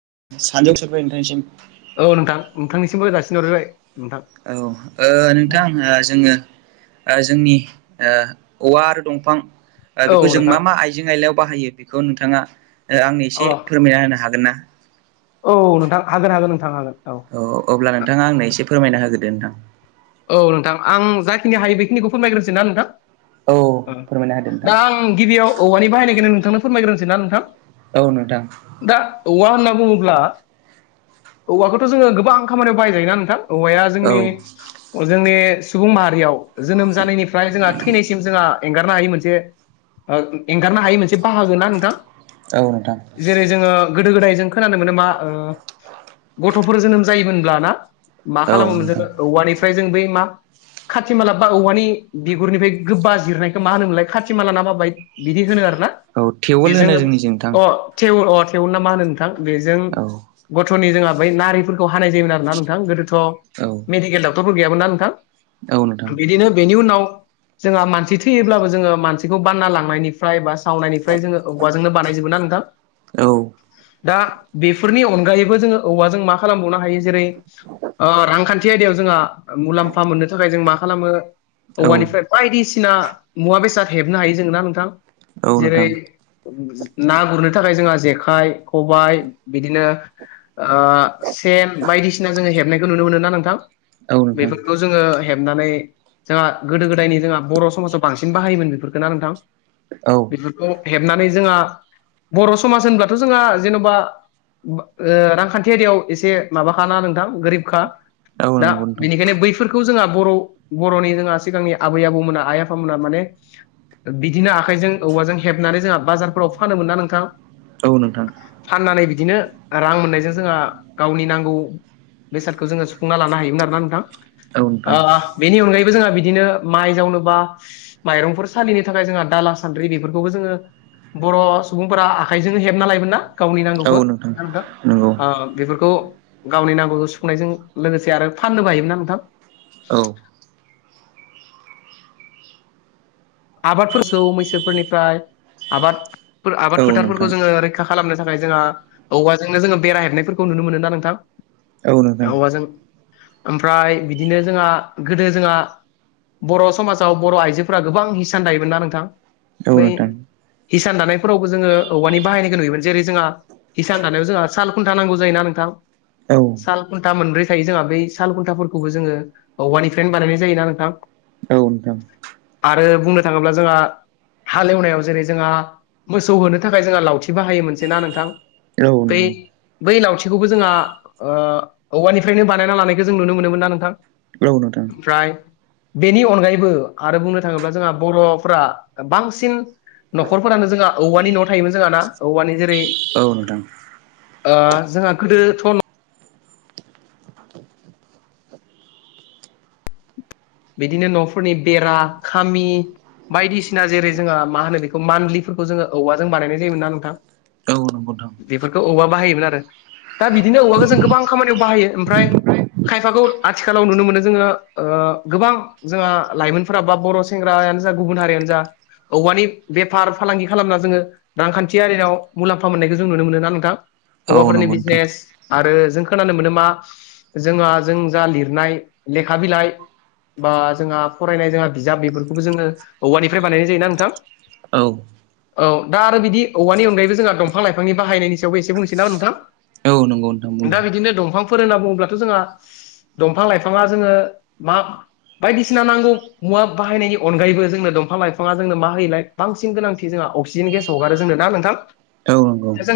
[unintelligible] सिमबो जासिहरबाय नोंथां औ ओ नोंथां जोङो ओ जोंनि ओ औवा आरो दंफां औ बेखौ जों नोंथां मा मा आइजें आइलायाव बाहायो बेखौ नोंथाङा आंनो अ एसे फोरमायना होनो हागोन ना? औ नोंथां हागोन हागोन नोंथां हागोन। औ अ अब्ला नोंथाङा आंनो एसे फोरमायना होग्रोदो नोंथां औ नोंथां आं जाखिनि हायो बेखिनिखौ फोरमायग्रोसै ना नोंथां। औ फोरमायना होदो दा आं गिबियाव औवानि बाहायनायखौनो नोंथांनो फोरमायग्रोनोसै ना नोंथां नोंथां दा औवा बुङोब्ला औवाखौथ' जोङो गोबां खामानियाव बाहायजायोना नोंथां। औवाया औ नोंथां औ जोंनि जोंनि सुबुं माहारियाव जोनोम जानायनिफ्राय जोंहा थैनायसिम जोंहा एंगारनो हायि मोन जे एंगारनो हायै मोनसे बाहागो ना नोंथां औ नोंथां जेरै जोङो गोदो गोदाय जों खोनानो मोनो मा ओ गथ'फोर जोनोम जायोमोनब्ला ना। मा औ खालामोमोन नोंथां जोङो औवानिफ्राय जों बै मा खाथि माला बा औवानि बिगुरनिफ्राय गोबा जिरनायखौ मा होनोमोनलाय खाथि माला ना माबाय बिदि होनो आरो ना औ टेवोल बेजों होनो जोंनिजों नोंथां अ थे अ थेवोल ना मा होनो नोंथां बेजों औ गथ'नि जोंहा बै नारिफोरखौ हानाय जायोमोन आरो ना नोंथां गोदो। औ थ' मेडिकेल ड'क्टरफोर गैयामोन ना नोंथां औ नोंथां बिदिनो बेनि उनाव। जोंहा मानसि थैयोब्लाबो जोङो मानसिखौ बानना लांनायनिफ्राय बा। सावनायनिफ्राय जोङो औवाजोंनो बानायजोबो ना नोंथां। औ दा बेफोरनि अनगायैबो जोङो औवाजों मा खालामबावनो हायो जेरै ओ रांखान्थि आयदायाव जोंहा मुलाम्फा मोननो थाखाय जों मा खालामो औ औवानिफ्राय बायदिसिना। सिना मुवा बेसाद हेबनो हायो जों ना नोंथां औ जेरै नोंथां ना गुरनो। थाखाय जोंहा जेखाइ खबाय बिदिनो ओ सेन बायदिसिना जोङो हेबनायखौ नुनो मोनो ना नोंथां। औ नोंथां बेफोरखौ जोङो हेब नानै जोंहा गोदो गोदायनि जोंहा बर' समाजाव बांसिन बाहायोमोन बेफोरफोरखौ ना नोंथां। औ बेफोरखौ हेबनानै जोंहा बर' समाज होनब्लाथ' जोंहा जेन'बा ओ रांखान्थि‌ आयदायाव एसे माबाखाना नोंथां गोरिबखा। दा नंगौ नोंथां बेनिखायनो बैफोरखौ बेखौ जोंहा बर' बर'नि जोंहा सिगांनि आबै आबौमोना आइ आफामोना माने बिदिनो आखाइजों औवाजों हेबनानै जोंहा बाजारफोराव फानोमोनना नोंथां। औ नोंथां। फाननानै बिदिनो रां मोननायजों जोंहा गावनि नांगौ बेसादखौ जोङो सुफुंना लानो हायोमोन आरोना। औ ओ नोंथां बेनि अनगायै। जोंहा बिदिनो माइ जावनोबा माइरंफोर सालिनो थाखाय जोंहा दाला सान्द्रि बेफोरखौबो जोङो। बर' सुबुंफोरा आखाइजोंनो हेबना लायोमोन ना गावनि नांगौखौ ना नोंथां। नंगौ ओ बेफोरखौ गावनि नांगौखौ सुफुंनायजों लोगोसे आरो फाननोबो हायो। [unintelligible] थां। औ आबादफोरखौ मैसोफोरनिफ्राय आबाद आबाद औ नोंथां फोथारफोरखौ जोङो रैखा खालामनो थाखाय जोंहा औवाजोंनो जोङो बेरायहेबनायफोरखौ नुनो मोनो नोंथां? औ नोंथां औवाजों ओमफ्राय बिदिनो जोंहा गोदो जोंहा बर' समाजाव बर' आइजोफोरा गोबां हिसान दायोमोन ना नोंथां औ बै नोंथां। हिसान दानायफोरावबो जोङो औवानि बाहायनोखौ नुयोमोन जेरै जोंहा हिसान दानायाव जोंहा साल खुन्था नांगौ जायो ना थां औ सालखुनथा मोनब्रै थायो जोंहा बै सालखुनथाफोरखौबो जोङो औवानिफ्रायनो बानायनाय जायो ना नोंथां। औ। आरो बुंनो थाङोब्ला जोंहा। हालेवनायाव जेरै जोंहा मोसौ होनो थाखाय जोंहा लावथि बाहायो मोनसे ना नोंथां। औ बै नंगौ। बै लावथिखौबो जोंहा ओ औवानिफ्रायनो बानायना लानायखौ जों नुनो मोनोमोन ना नोंथां। औ नोंथां। ओमफ्राय बेनि अनगायैबो आरो बुंनो थाङोब्ला जोंहा बर'फ्रा बांसिन न'खरफोरानो जोंहा औवानि न'वाव थायोमोन जोंहा ना औवानि जेरै औ नोंथां ओ जोंहा गोदोथ' बिदिनो न'फोरनि बेरा खामि बायदिसिना जेरै जोंहा मा होनो बेखौ मानलिफोर खौ जोङो औवाजों बानायनाय जायोमोन ना नोंथां। औ। नंगौ नोंथां बेफोरखौ औवा बाहायोमोन आरो दा बिदिनो औबवाखौ जों गोबां खामानियाव बाहायो ओमफ्राय खायफाखौ आथिखालाव नुनो मोनो जोङो ओ। गोबां जोंहा लाइमोनफोरा बा बर' सेंग्रायानो जा गुबुन हारियानो जा औवानि बेफार फालांगि खालामना जोङो रांखान्थि आरिनाव मुलाम्फा मोननायखौ जों नुनो मोनो ना नोंथां औ औवाफोरनि नंगौ नोंथां बिजनेस आरो जों खोनानो मोनो मा जोंहा जों जा लिरनाय लेखा बिलाइ बा जोंहा फरायनाय जोंहा बिजाब बेफोरखौबो जोङो औवानिफ्राय बानायनाय जायोना नोंथां औ औ दा आरो बिदि औवानि अनगायैबो जोंहा दंफां लाइफांनि बाहायनायनि सायावबो एसे बुंसै नामा नोंथां। औ नंगौ नोंथां दा बुंदों। बिदिनो दंफांफोर होनना बुङोब्लाथ' जोंहा दंफां लाइफाङा जोङो मा बायदिसिना नांगौ मुवा बाहायनायनि अनगायैबो जोंनो दंफां लाइफाङा जोंनो मा होयोलाय बांसिन गोनांथि जोंहा अक्सिजेन गेस हगारो जोंनो दा नोंथां? औ नंगौ दा जों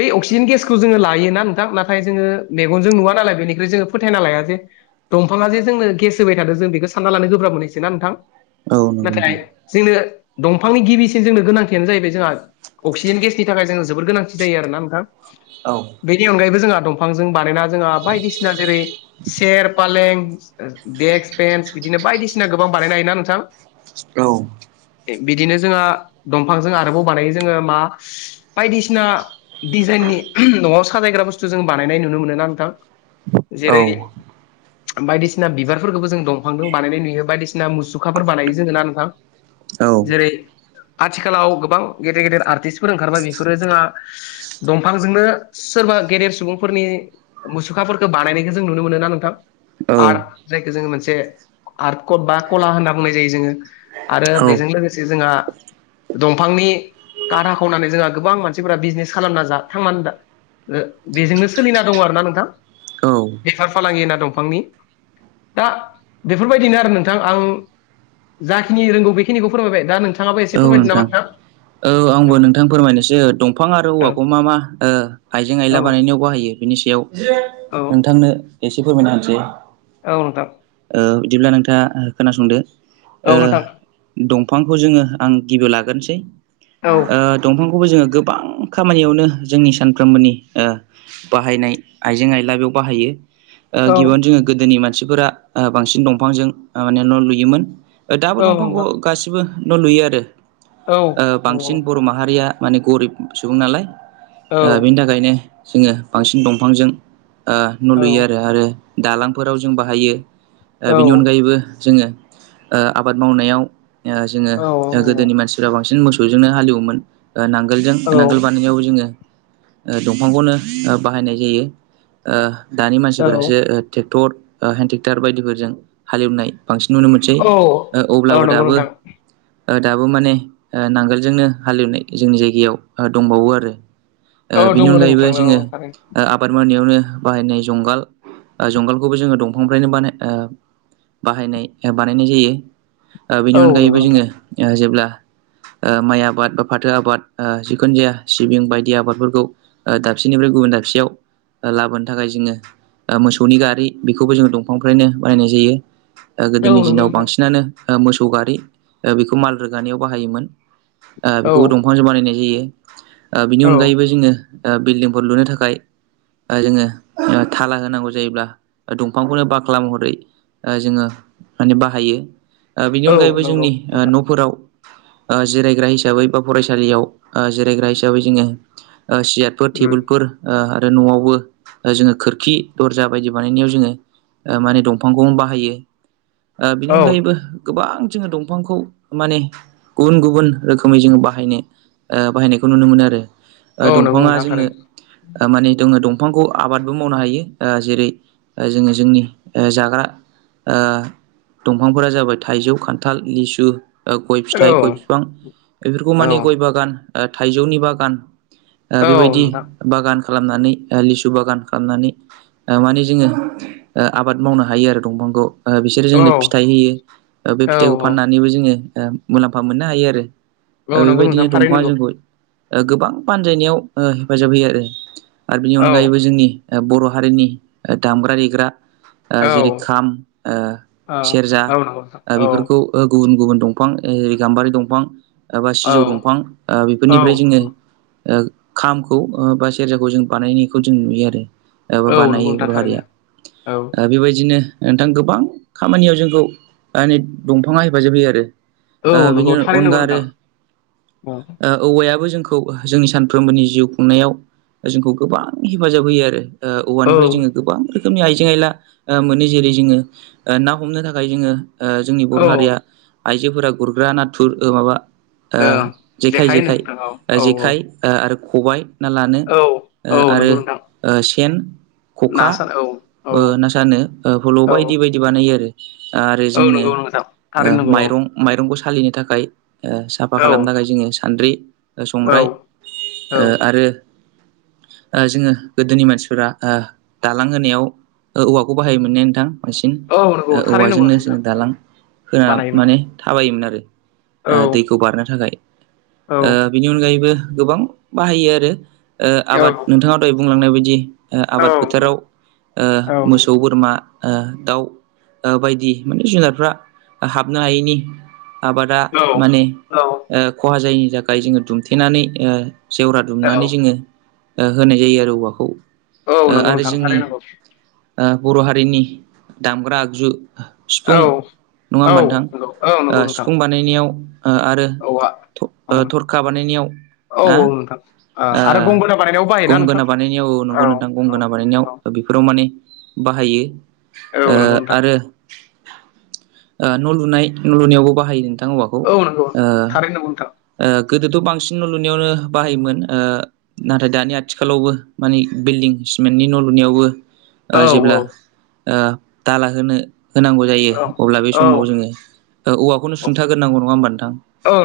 बे अक्सिजेन गेसखौ जोङो लायोना नोंथां नाथाय जोङो मेगनजों नुवा नालाय बेनिख्रुइ जों जों फोथायना लाया जे दंफाङा जे जोंनो गेस होबाय थादों जों बेखौ सानना लानो गोब्राब मोनहैसै ना नोंथां? औ नंगौ नाथाय नोंथां जोंनो दंफांनि गिबिसिन जोंनो गोनांथियानो जाहैबाय जोंहा अक्सिजेन गेसनि थाखाय जोंङो जोबोर गोनांथि जायो आरोना नोंथां। औ बेनि अनगायैबो जोंहा दंफांजों बानायना जोंहा बायदिसिना जेरै सेर, फालें देक्स, बेन्स बिदिनो बायदिसिना गोबां बानायनो हायोना नोंथां बिदिनो जोंहा दंफांजों आरोबाव बानायो जोङो मा बायदिसिना दिजा इननि न'आव सायग्रा बुस्थु जों बानायनाय नुनो मोनोना नोंथां औ जेरै बायदिसिना बिबार बेफोरखौबो जों दंफांदों बानायनाय नुयो बायदिसिना मुसुखाफोर बानायो जोङो ना नोंथां जेरै आथिखालाव गोबां गेदेर गेदेर आर्टिस्टफोर ओंखारबाय बेफोरो जोंहा दंफांजोंनो सोरबा गेदेर सुबुंफोरनि मुसुखाफोरखौ बानायनायखो जों नुनो मोनो ना नोंथां औ आर्थ जायखौ जोङो मोनसे आर्ट कड बा कला होनना बुंनाय जायो जोङो आरो औ बेजों लोगोसे जोंहा दंफांनि कारा खनानै जोंहा गोबां मानसिफोरा बिजनेस खालामना जा थांनानै दा बेजोंनो सोलिना दङ' आरो ना नोंथां औ बेफार फालांगि होना दंफांनि दा बेफोर बायदिनो आरो नोंथां आं जाखिनि रोंगौ बेखिनिखौ फोरमायबाय दा नों थाङोबो एसे नोंथां फोरमायदों नामा नोंथां औ आंबो नोंथां फोरमायनोसै दंफां आरो औ औवाखौ मा मा ओ आइजें औ आयला बानायनायाव बाहायो बेफोरनि सायाव औ नोंथांनो एसे फोरमायनो होनसै औ नोंथां ओ बिदिब्ला नोंथाङा खोनासंदो ओ औ नोंथां दंफांखौ जोङो आं गिबि लाग्रोनोसै औ ओ दंफां खौबो जोङो गोबां खामानियावनो जोंनि सानफ्रोमबोनि ओ बाहायनाय आइजें आइला बेयाव बाहायो ओ औ गिबियावनो जोङो गोदोनि मानसिफोरा बांसिन दंफांजों माने न' लुयोमोन दाबो औ दंफांखौ नोंथां गासिबो न' लुयो आरो औ ओ औ बांसिन बर' माहारिया माने गरिब सुबुं नालाय औ बेनि थाखायनो जोङो बांसिन दंफांजों ओ न' लुयो आरो आरो दालांफोराव जों बाहायो औ बेनि अनगायैबो जोङो आबाद ओ मावनायाव ओ जोङो औ नंगौ जोंनि मानसिफ्रा बांसिन मोसौजोंनो हालएवोमोन नांगोलजों औ नांगोल बानायनायाव जोङो दंफांखौनो बाहायनाय जायो ओ दानि औ मानसिफोरासो ट्रेक्टर हेन्द ट्रेक्टर बायदिफोरजों हालेवनाय बानसिन नुनो मोनसै औ अब्लाबो नंगौ दाबो नोंथां दाबो माने नांगोलजोंनो हालेवनाय जोंनि जायगायाव दंबावो आरो औ बिनि दङ अनगायैबो नोंथां औ जोङो थारैनो आबाद मावनाय नो बाहायनाय जुंगाल जुंगालखौबो जोङो दंफांनिफ्रायनो बानाय बाहायनाय बानायनाय जायो बेनि औ नंगौ अनगायैबो नोंथां जोङो जेब्ला माइ आबाद बा फाथो आबाद जिखुनु जाया सिबिं बायदि आबादफोरखौ दाबसेनिफ्राय गुबुन दाबसेयाव लाबोनो थाखाय जोङो मोसौनि गारि बेखौबो जोङो दंफांनिफ्रायनो बानायनाय जायो औ गोदोनि नंगौ दिनाव नोंथां बांसिनानो मोसौ गारि बेखौ माल रोगानायाव बाहायोमोन। औ बेखौबो दंफांजों बानायनाय जायो बिनि औ अनगायैबो जोङो बिल्डिंफोर लुनो थाखाय जोङो थाला होनांगौ जायोब्ला दंफांखौनो बाखाला महरै जोङो माने बाहायो बिनि औ अनगायैबो नंगौ जोंनि नोंथां न'फोराव जिरायग्रा हिसाबै बा फरायसालियाव जिरायग्रा हिसाबै जोङो सियारफोर उम टेबोलफोर आरो न'आवबो जोङो खोरखि दरजा बायदि बानायनायाव जोङो माने दंफांखौनो बाहायो बिनि औ अनगायैबो गोबां जोङो दंफांखौ माने गुबुन गुबुन रोखोमै जोङो बाहायनो बाहायनायखौ नुनो मोनो आरो औ नंगौ दंफाङा नोंथां जोंनो थारैनो माने जोङो दंफांखौ आबादबो मावनो हायो जेरै जोङो जोंनि जाग्रा दंफांफोरा जाबाय थाइजौ खान्थाल लिसु गय औ फिथाइ गय बिफां बेफोरखौ औ माने गय बागान थाइजौनि बागान ओ औ बेबायदि नोंथां बागान खालामनानै लिसु बागान खालामनानै माने जोङो आबाद मावनो हायो आरो दंफांखौ बिसोरो औ जोंनो फिथाइ होयो बे औ फिथाइखौ औ फाननानैबो जोङो मुलाम्फा मोननो हायो आरो दा औ नंगौ नोंथां बेबायदिनो थारैनो दंफाङा नंगौ जोंखौ गोबां बानजायनायाव हेफाजाब होयो आरो आरो बेनि औ अनगायैबो जोंनि बर' हारिनि दामग्रा देग्रा औ जेरै ओ खाम औ सेरजा नंगौ नोंथां औ बेफोरखौ गुबुन गुबुन दं दंफां गाम्बारि दंफां बा औ सिजौ दंफां औ बेफोरनिफ्राय जोङो खामखौ बा सेरजाखौ जों बानायनायखौ जों नुयो आरो एबा औ नंगौ बानायो नोंथां बर' थारैनो औ हारिया बेबायदिनो नोंथां गोबां खामानियाव जोंखौ माने दंफाङा हेफाजाब होयो आरो औ ओ बिनि नंगौ थारैनो नंगौ अनगा आरो नोंथां औ ओ औवायाबो जों खौ जोंनि सानफ्रोमबोनि जिउ खुंनायाव जोंखौ गोबां हेफाजाब होयो आरो ओ औ औवानिफ्राय जोङो गोबां रोखोमनि आइजें आयला मोनो जेरै जोङो ना हमनो थाखाय जोङो जोंनि औ बर' हारिया आइजोफोरा गुरग्रा नाथुर माबा ओ जेखाय जेखाइ होनो जेखाय नोंथां औ औ औ जेखाय ओ आरो खबाय ना लानो औ ओ औ आरो नंगौ नोंथां सेन ना खखा सान औ औ ओ ना सानो फल' औ बायदि बायदि बानायो आरो आरो औ जोंनि नंगौ नोंथां ओ थारैनो नंगौ औ माइरं सानफ्रोमबो सालायनो थाखाय ओ साफा औ खालामनो थाखाय जोङो सान्द्रि औ संग्राय औ ओ आरो [inaudible] ओ जोङो गोदोनि मानसिफोरा दालां होनायाव औवाखौ बाहायोमोनने नोंथां? बांसिन औ नंगौ ओ थारैनो नंगौ औवाजोंनो नोंथां जोङो औ दालां होना बानायोमोन माने थाबायोमोन आरो औ ओ दैखौ बारनो थाखाय औ बिनि अनगायैबो गोबां बाहायो आरो ओ औ आबाद नोंथाङा दहाय बुंलांनाय बायदि ओ औ आबाद फोथाराव औ मोसौ बोरमा दाउ बायदि माने जुनारफ्रा हाबनो हायैनि आबादा माने औ ओ खहा जायैनि थाखाय जोङो दुमथेनानै ओ जेवरा औ दुमनानै जोङो ओ होनाय जायो आरो औवाखौ औ ओ नंगौ आरो नोंथां जोंनि थारै नोंगौ ओ बर' हारिनि दामग्रा आगजु सिफुं औ नङा औ ओमबा नोंथां। नंगौ औ नंगौ नोंथां सिफुं बानायनायाव आरो औवा ओं थरखा बानायनायाव औ ना औ नोंथां ओ आरो गंगोना बानायनायाव बाहायोना नोंथां गंगोना बानायनायाव औ नंगौ नोंथां औ गंगोना औ बानायनायाव रमोनी बाहायो औ ओ नंगौ नोंथां आरो ओ न' लुनाय न' लुनायावबो बाहायो नोंथां औवाखौ औ नंगौ ओ थारैनो नंगौ नोंथां ओ गोदोथ' बांसिन न' लुनायावनो बाहायोमोन ओ ओ नाथाय दानि आथिखालावबो माने बिल्डं सिमेन्टनि न' लु नियावबो औ जेब्ला ओ दाला होनो होनांगौ जायो औ अब्ला बे समाव औ जोङो ओ औवाखौनो औ सुंथाग्रोनांगौ नङा होमबा नोंथां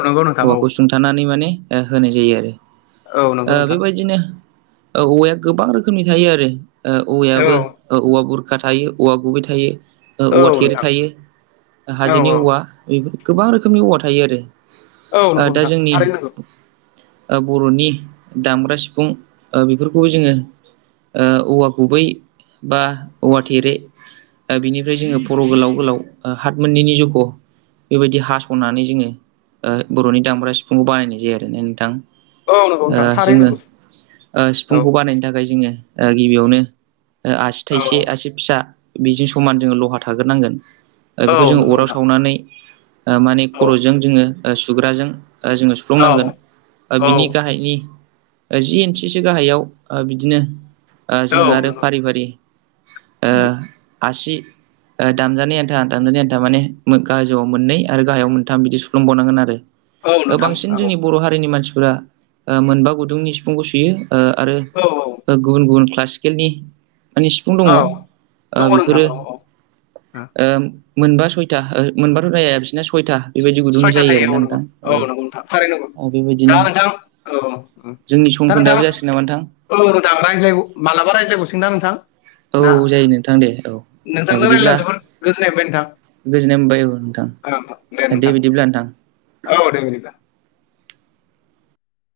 नंगौ नोंथां औ औवाखौ सुंथानानै माने होनाय जायो आरो औ नंगौ ओ नोंथां बेबायदिनो औवाया गोबां रोखोमनि थायो आरो। औ औवायाबो औवा बुरखा थायो औवा गुबै थायो। औ औवा थेरे नोंथां थायो औ हाजोनि औवा बेफोर गोबां रोखोमनि औवा थायो आरो। औ नंगौ दा नोंथां जोंनि थारैनो नंगौ बर'नि दामग्रा सिफुं बेफोरखौबो जोङो ओ औवा गुबै बा औवा थेरे बिनिफ्राय जोङो फर' गोलाव गोलाव हात मोननैनि जख' बेबायदि हास'नानै जोङो बर'नि दामग्रा सिफुंखौ बानायनाय जायो आरो ना नोंथां। औ नंगौ ओ नोंथां थारैनो जोङो नंगौ ओ औ सिफुंखौ बानायनो थाखाय जोङो गिबियावनो आसि औ थाइसे आसि फिसा बेजों समान जोङो लहा थाग्रोनांगोन औ बेखौ जोङो नंगौ अराव नोंथां सावनानै माने औ खर'जों जोङो सुग्राजों जोङो औ सुफ्लुंनांगोन औ बिनि गाहायनि जि इन्सिसो गाहायाव बिदिनो जों औ आरो नंगौ फारि फारि ओ आसि दामजानाय आन्था दामजानाय आन्था माने गोजौवाव मोननै आरो गाहायाव मोनथाम बिदि सुफ्लुंबावनांगोन आरो औ नोंथां बांसिन औ जोंनि औ बर' हारिनि मानसि फोरा मोनबा गुदुंनि सिफुंखौ सुयो आरो औ गुबुन गुबुन क्लासिकेलनि माने सिफुं दङ ओ औ दङ नोंथां बेफोरो औ औ ओ मोनबा सयथा ओ मोनबाथ' जाया बिसोरना सयथा। बिदि गुदुंनि सयथा जायो आरो थायो ना औ नंगौ नोंथां औ नंगौ नोंथां थारैनो नंगौ औ। बिदिनो दा नोंथां औ जोंनि सम दा नोंथां खोनदोआबो जासिगोन नामा नोथां? औ नोंथां रायज्लाय मालाबा रायज्लायबावसिगोनदां नोंथां? औ दा जायो नोंथां दे औ ओ नोंथांजों बिदिब्ला रायज्लायना जोबोद गोजोननाय मोनबाय नोंथां। गोजोननाय मोनबाय औ नोंथां दे बिदि औ दे बिदिब्ला।